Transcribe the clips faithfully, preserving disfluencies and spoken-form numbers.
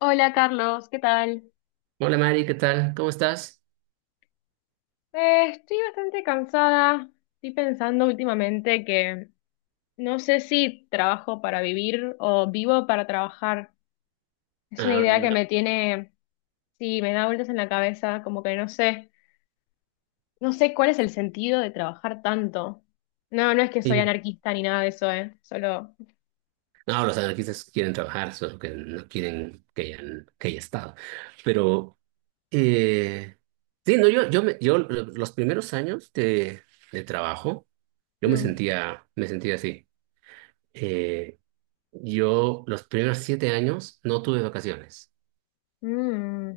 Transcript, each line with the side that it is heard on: left: Hola Carlos, ¿qué tal?
right: Hola Mari, ¿qué tal? ¿Cómo estás?
left: Eh, estoy bastante cansada. Estoy pensando últimamente que no sé si trabajo para vivir o vivo para trabajar. Es una
right: Ah,
left: idea que me tiene, sí, me da vueltas en la cabeza, como que no sé, no sé cuál es el sentido de trabajar tanto. No, no es que soy
right: y,
left: anarquista ni nada de eso, ¿eh? Solo...
right: no, los anarquistas quieren trabajar, solo que no quieren que hayan, que haya estado. Pero, eh, sí, no, yo, yo, me- yo los primeros años de, de trabajo, yo me
left: mm,
right: sentía, me sentía así. Eh, yo los primeros siete años no tuve vacaciones.
left: mm,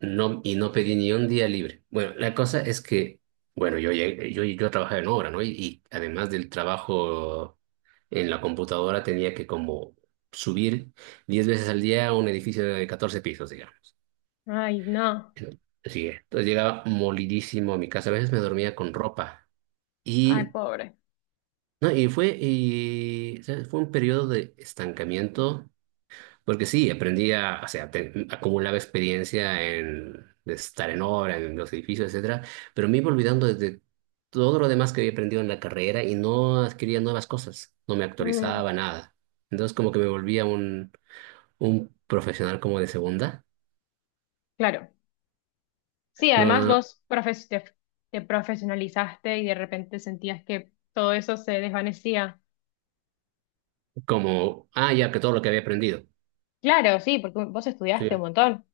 right: No, y no pedí ni un día libre. Bueno, la cosa es que, bueno, yo, llegué- yo, yo trabajaba en obra, ¿no? Y, y además del trabajo en la computadora tenía que como subir diez veces al día a un edificio de catorce pisos, digamos.
left: ay, no.
right: Sí, entonces llegaba molidísimo a mi casa. A veces me dormía con ropa.
left: Ay,
right: Y,
left: pobre.
right: no, y fue, y, ¿sabes? Fue un periodo de estancamiento. Porque sí, aprendí a, o sea, te- acumulaba experiencia en de estar en obra, en los edificios, etcétera, pero me iba olvidando de de todo lo demás que había aprendido en la carrera y no adquiría nuevas cosas, no me
left: Mm,
right: actualizaba nada. Entonces como que me volvía un, un profesional como de segunda,
left: claro. Sí, además
right: no
left: vos profes- te, te profesionalizaste y de repente sentías que todo eso se desvanecía.
right: como, ah, ya que todo lo que había aprendido.
left: Claro, sí, porque vos
right: Sí,
left: estudiaste un montón.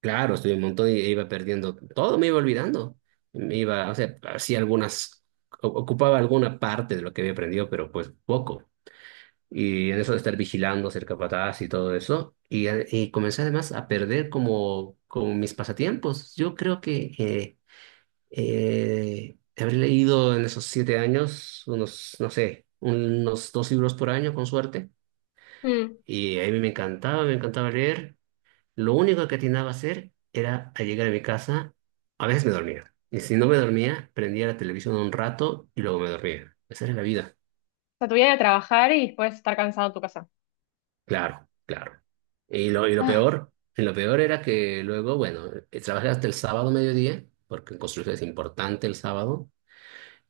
right: claro, estudié un montón y iba perdiendo todo, me iba olvidando. Me iba, o sea, hacía algunas, o- ocupaba alguna parte de lo que había aprendido, pero pues poco. Y en eso de estar vigilando, ser capataz y todo eso. Y, a- y comencé además a perder como, como mis pasatiempos. Yo creo que eh, eh, habré leído en esos siete años unos, no sé, unos dos libros por año con suerte.
left: Mm. O
right: Y a mí me encantaba, me encantaba leer. Lo único que atinaba a hacer era a llegar a mi casa, a veces me dormía. Y si no me dormía, prendía la televisión un rato y luego me dormía. Esa era la vida.
left: sea, tu vida era trabajar y después estar cansado en tu casa.
right: Claro, claro. Y lo, y lo
left: Ah,
right: peor, lo peor era que luego, bueno, eh, trabajé hasta el sábado mediodía, porque en construcción es importante el sábado,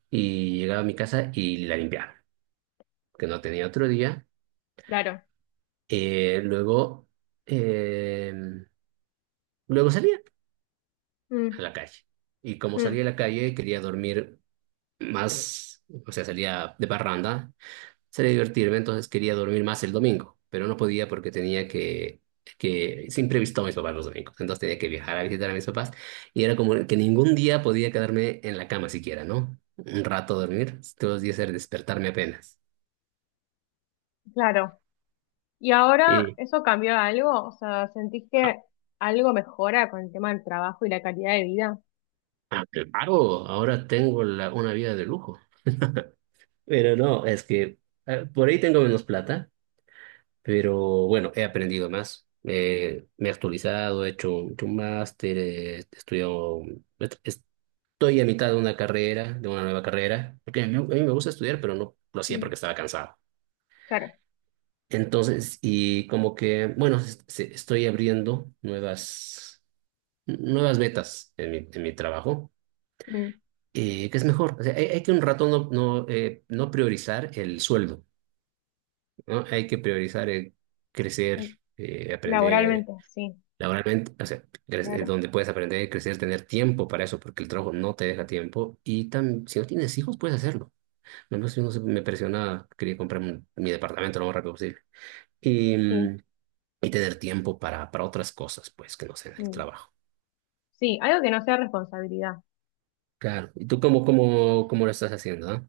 right: y llegaba a mi casa y la limpiaba, que no tenía otro día.
left: claro.
right: Eh, luego, eh, luego salía
left: Mm,
right: a la calle. Y como
left: mm,
right: salía a la calle, quería dormir más, o sea, salía de parranda sería divertirme, entonces quería dormir más el domingo, pero no podía porque tenía que, que siempre he visto a mis papás los domingos, entonces tenía que viajar a visitar a mis papás y era como que ningún día podía quedarme en la cama siquiera, ¿no? Un rato dormir, todos los días era despertarme apenas.
left: claro. ¿Y ahora
right: Y
left: eso cambió algo? O sea, ¿sentís
right: ah,
left: que algo mejora con el tema del trabajo y la calidad de vida?
right: ah, claro, ahora tengo la- una vida de lujo. Pero no, es que eh, por ahí tengo menos plata, pero bueno, he aprendido más. Eh, me he actualizado, he hecho un, hecho un máster, eh, he estudiado. Estoy a mitad de una carrera, de una nueva carrera, porque a mí, a mí me gusta estudiar, pero no lo hacía
left: Mm,
right: porque estaba cansado.
left: claro.
right: Entonces, y como que, bueno, es- se- estoy abriendo nuevas, nuevas metas en mi, en mi trabajo,
left: Mm,
right: eh, que es mejor. O sea, hay, hay que un rato no, no, eh, no priorizar el sueldo, ¿no? Hay que priorizar el crecer,
left: mm.
right: eh, aprender
left: Laboralmente, sí,
right: laboralmente, o sea, cre- eh,
left: claro.
right: donde puedes aprender, crecer, tener tiempo para eso, porque el trabajo no te deja tiempo. Y tam- si no tienes hijos, puedes hacerlo. No, pues, no sé, me presionaba quería comprarme un- mi departamento lo más rápido posible. Y,
left: Sí.
right: mm, y tener tiempo para, para otras cosas, pues, que no sean el
left: Mm.
right: trabajo.
left: Sí, algo que no sea responsabilidad.
right: Claro. ¿Y tú cómo, cómo, cómo lo estás haciendo, ah?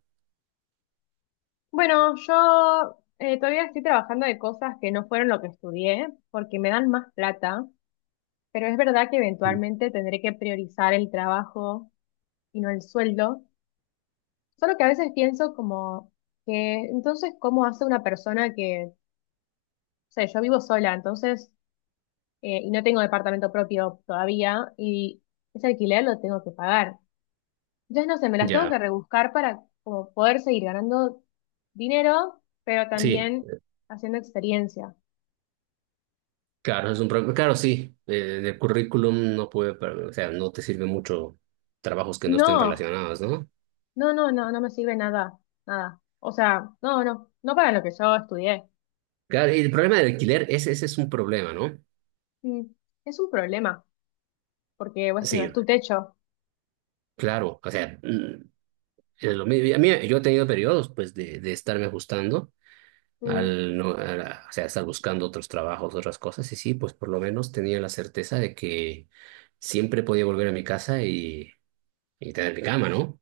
left: Bueno, yo eh, todavía estoy trabajando de cosas que no fueron lo que estudié, porque me dan más plata, pero es verdad que
right: Sí.
left: eventualmente tendré que priorizar el trabajo y no el sueldo. Solo que a veces pienso como que, entonces, ¿cómo hace una persona que, o sea, yo vivo sola, entonces, eh, y no tengo departamento propio todavía, y ese alquiler lo tengo que pagar. Entonces, no sé, me las tengo que
right: Ya,
left: rebuscar para como poder seguir ganando dinero, pero
right: sí,
left: también haciendo experiencia.
right: claro, es un problema. Claro, sí, eh, el currículum no puede, pero, o sea, no te sirve mucho trabajos que no estén
left: No,
right: relacionados, ¿no?
left: no, no, no, no me sirve nada, nada. O sea, no, no, no para lo que yo estudié.
right: Claro, y el problema del alquiler, ese, ese es un problema, ¿no?
left: Mm. Es un problema, porque bueno,
right: Sí,
left: es tu techo.
right: claro, o sea, mm, es lo mismo. Y A mí, yo he tenido periodos, pues, de, de estarme ajustando
left: Mm,
right: al no, a la- o sea, estar buscando otros trabajos, otras cosas, y sí, pues por lo menos tenía la certeza de que siempre podía volver a mi casa y y tener mi cama, ¿no?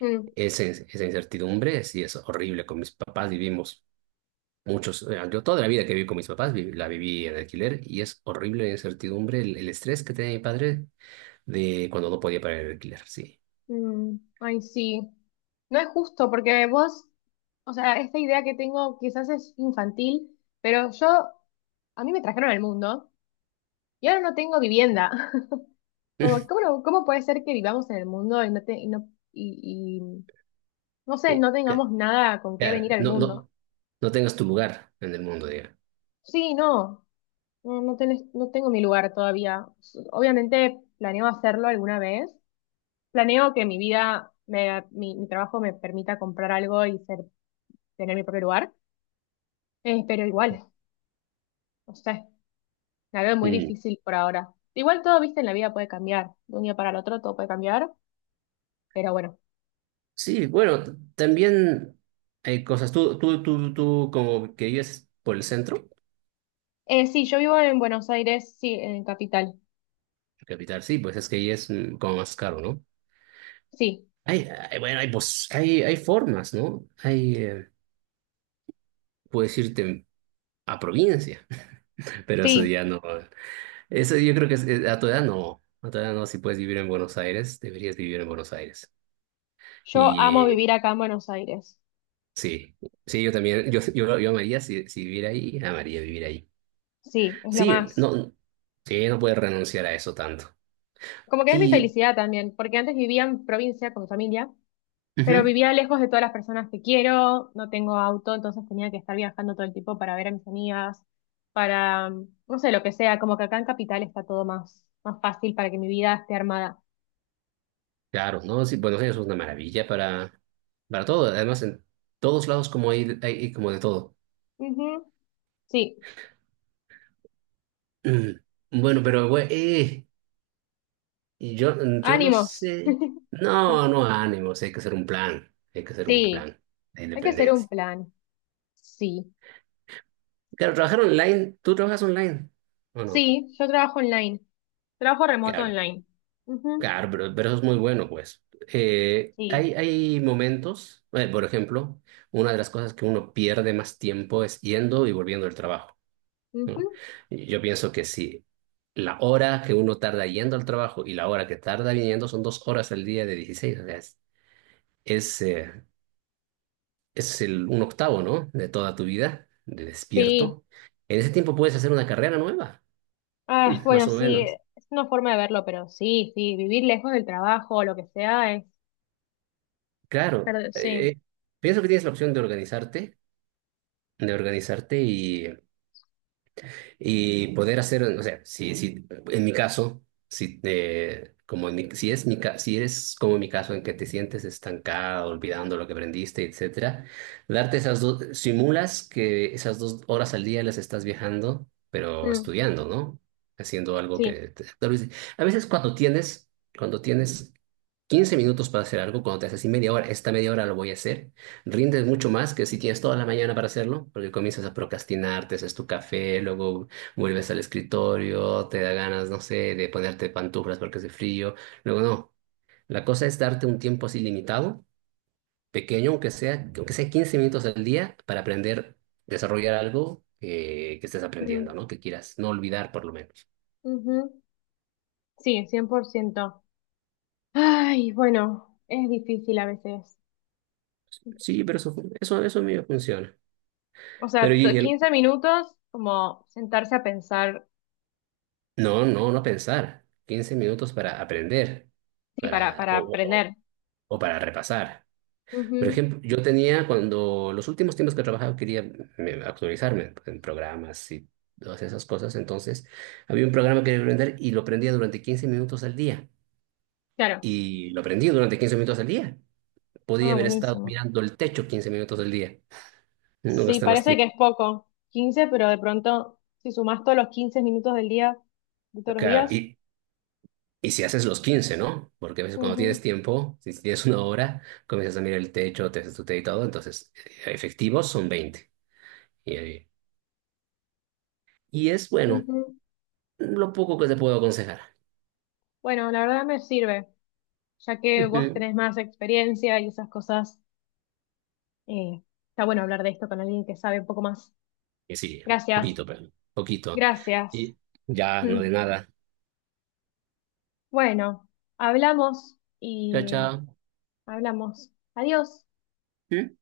left: mm,
right: Esa, in- esa incertidumbre sí es horrible. Con mis papás vivimos muchos, eh, yo toda la vida que viví con mis papás vi- la viví en alquiler y es horrible la incertidumbre, el, el estrés que tenía mi padre de cuando no podía pagar el alquiler, sí.
left: mm, Ay, sí. No es justo, porque vos, o sea, esta idea que tengo quizás es infantil, pero yo, a mí me trajeron al mundo y ahora no tengo vivienda. Como, ¿cómo, no- cómo puede ser que vivamos en el mundo y no, te- y no, y, y, no sé,
right: Eh,
left: no tengamos nada con qué
right: Claro,
left: venir al
right: no,
left: mundo?
right: no, no tengas tu lugar en el mundo, diga.
left: Sí, no. No, no tenés- no tengo mi lugar todavía. S- Obviamente planeo hacerlo alguna vez. Planeo que mi vida, me- mi, mi trabajo me permita comprar algo y ser, tener mi propio lugar. Eh, pero igual, no sé, la veo muy difícil por ahora. Igual todo, viste, en la vida puede cambiar. De un día para el otro todo puede cambiar, pero bueno.
right: Sí, bueno, t- también hay cosas. Tú, tú, tú, tú, como que vives por el centro,
left: Eh, sí, yo vivo en Buenos Aires, sí, en Capital.
right: capital, sí, pues es que ahí es mm, como más caro, ¿no?
left: Sí,
right: Hay, hay- bueno, hay, pos- hay, hay formas, ¿no? Hay, eh, puedes irte a provincia, pero eso
left: sí,
right: ya no. Eso yo creo que es- es- a tu edad no. A tu edad no, si puedes vivir en Buenos Aires, deberías vivir en Buenos Aires.
left: yo
right: Y
left: amo
right: eh,
left: vivir acá en Buenos Aires.
right: sí, sí, yo también, yo, yo, yo amaría si, si viviera ahí, amaría vivir ahí.
left: Sí, es lo
right: Sí,
left: más.
right: no, sí, no puedes renunciar a eso tanto.
left: Como que es mi
right: Y,
left: felicidad también, porque antes vivía en provincia con mi familia. Pero
right: ujú,
left: vivía lejos de todas las personas que quiero, no tengo auto, entonces tenía que estar viajando todo el tiempo para ver a mis amigas, para, no sé, lo que sea, como que acá en Capital está todo más, más fácil para que mi vida esté armada.
right: claro, ¿no? Sí, Buenos Aires es una maravilla para, para todo. Además, en todos lados como hay, hay como de todo.
left: Ujú. Sí,
right: Mm, Bueno, pero, güey, eh, y yo, yo no
left: ánimos.
right: sé. No, no, ánimos, hay que hacer un plan. Hay que hacer un
left: Sí,
right: plan de
left: hay que hacer un
right: independencia.
left: plan. Sí,
right: Claro, trabajar online, ¿tú trabajas online o no?
left: sí, yo trabajo online, trabajo remoto
right: Claro,
left: online. Ujú.
right: claro, pero, pero eso es muy bueno, pues. Eh,
left: Sí,
right: hay, hay momentos, eh, por ejemplo, una de las cosas que uno pierde más tiempo es yendo y volviendo del trabajo, ¿no?
left: ujú.
right: Y Yo pienso que si la hora que uno tarda yendo al trabajo y la hora que tarda viniendo son dos horas al día de dieciséis, o sea, es, es, eh, es el, un octavo, ¿no? De toda tu vida, de
left: Sí,
right: despierto. En ese tiempo puedes hacer una carrera nueva,
left: ah,
right: más
left: bueno,
right: o
left: sí,
right: menos.
left: es una forma de verlo, pero sí, sí, vivir lejos del trabajo o lo que sea.
right: Claro,
left: Pero sí,
right: eh, eh, pienso que tienes la opción de organizarte, de organizarte y Y poder hacer, o sea, si, si, en mi caso, si, te- como en mi- si, es mi, ca- si eres como mi caso en que te sientes estancado, olvidando lo que aprendiste, etcétera, darte esas dos, simulas que esas dos horas al día las estás viajando, pero
left: mm,
right: estudiando, ¿no? Haciendo algo
left: sí,
right: que... te- tal vez- a veces cuando tienes, cuando tienes quince minutos para hacer algo, cuando te haces así media hora, esta media hora lo voy a hacer, rindes mucho más que si tienes toda la mañana para hacerlo, porque comienzas a procrastinar, te haces tu café, luego vuelves al escritorio, te da ganas, no sé, de ponerte pantuflas porque hace frío. Luego, no, la cosa es darte un tiempo así limitado, pequeño, aunque sea, aunque sea quince minutos al día, para aprender, desarrollar algo que, que estés aprendiendo,
left: mm,
right: ¿no? Que quieras no olvidar por lo menos.
left: ujú, sí, cien por ciento. Ay, bueno, es difícil a veces.
right: Sí, pero eso, eso, eso, a mí me funciona.
left: O
right: Pero
left: sea, t-
right: y el,
left: quince minutos como sentarse a pensar,
right: no, no, no pensar. quince minutos para aprender,
left: sí, para,
right: para,
left: para
right: o, o, o
left: aprender.
right: o para repasar.
left: Ujú.
right: Por ejemplo, yo tenía cuando los últimos tiempos que he trabajado quería me- actualizarme en programas y todas esas cosas. Entonces, había un programa que quería aprender y lo aprendía durante quince minutos al día.
left: Claro.
right: Y lo aprendí durante quince minutos al día. Podía
left: Ah,
right: haber estado
left: buenísimo.
right: mirando el techo quince minutos al día. No
left: Sí,
right: gasta más
left: parece que
right: tiempo.
left: es poco, quince pero de pronto, si sumás todos los quince minutos del día, de todos los
right: Claro,
left: días,
right: y y si haces los quince, ¿no? Porque a veces cuando
left: ujú,
right: tienes tiempo, si tienes una hora, comienzas a mirar el techo, te haces tu té y todo. Entonces, eh, efectivos son veinte. Y, ahí- y es bueno,
left: ujú.
right: lo poco que te puedo aconsejar.
left: Bueno, la verdad me sirve, ya que vos
right: Ujú.
left: tenés más experiencia y esas cosas. Eh, está bueno hablar de esto con alguien que sabe un poco más.
right: Y sí,
left: Gracias,
right: poquito, pero poquito.
left: gracias.
right: Y ya, no
left: Mm.
right: de nada.
left: Bueno, hablamos
right: Chao,
left: y
right: chao.
left: hablamos. Adiós.
right: ¿Mm?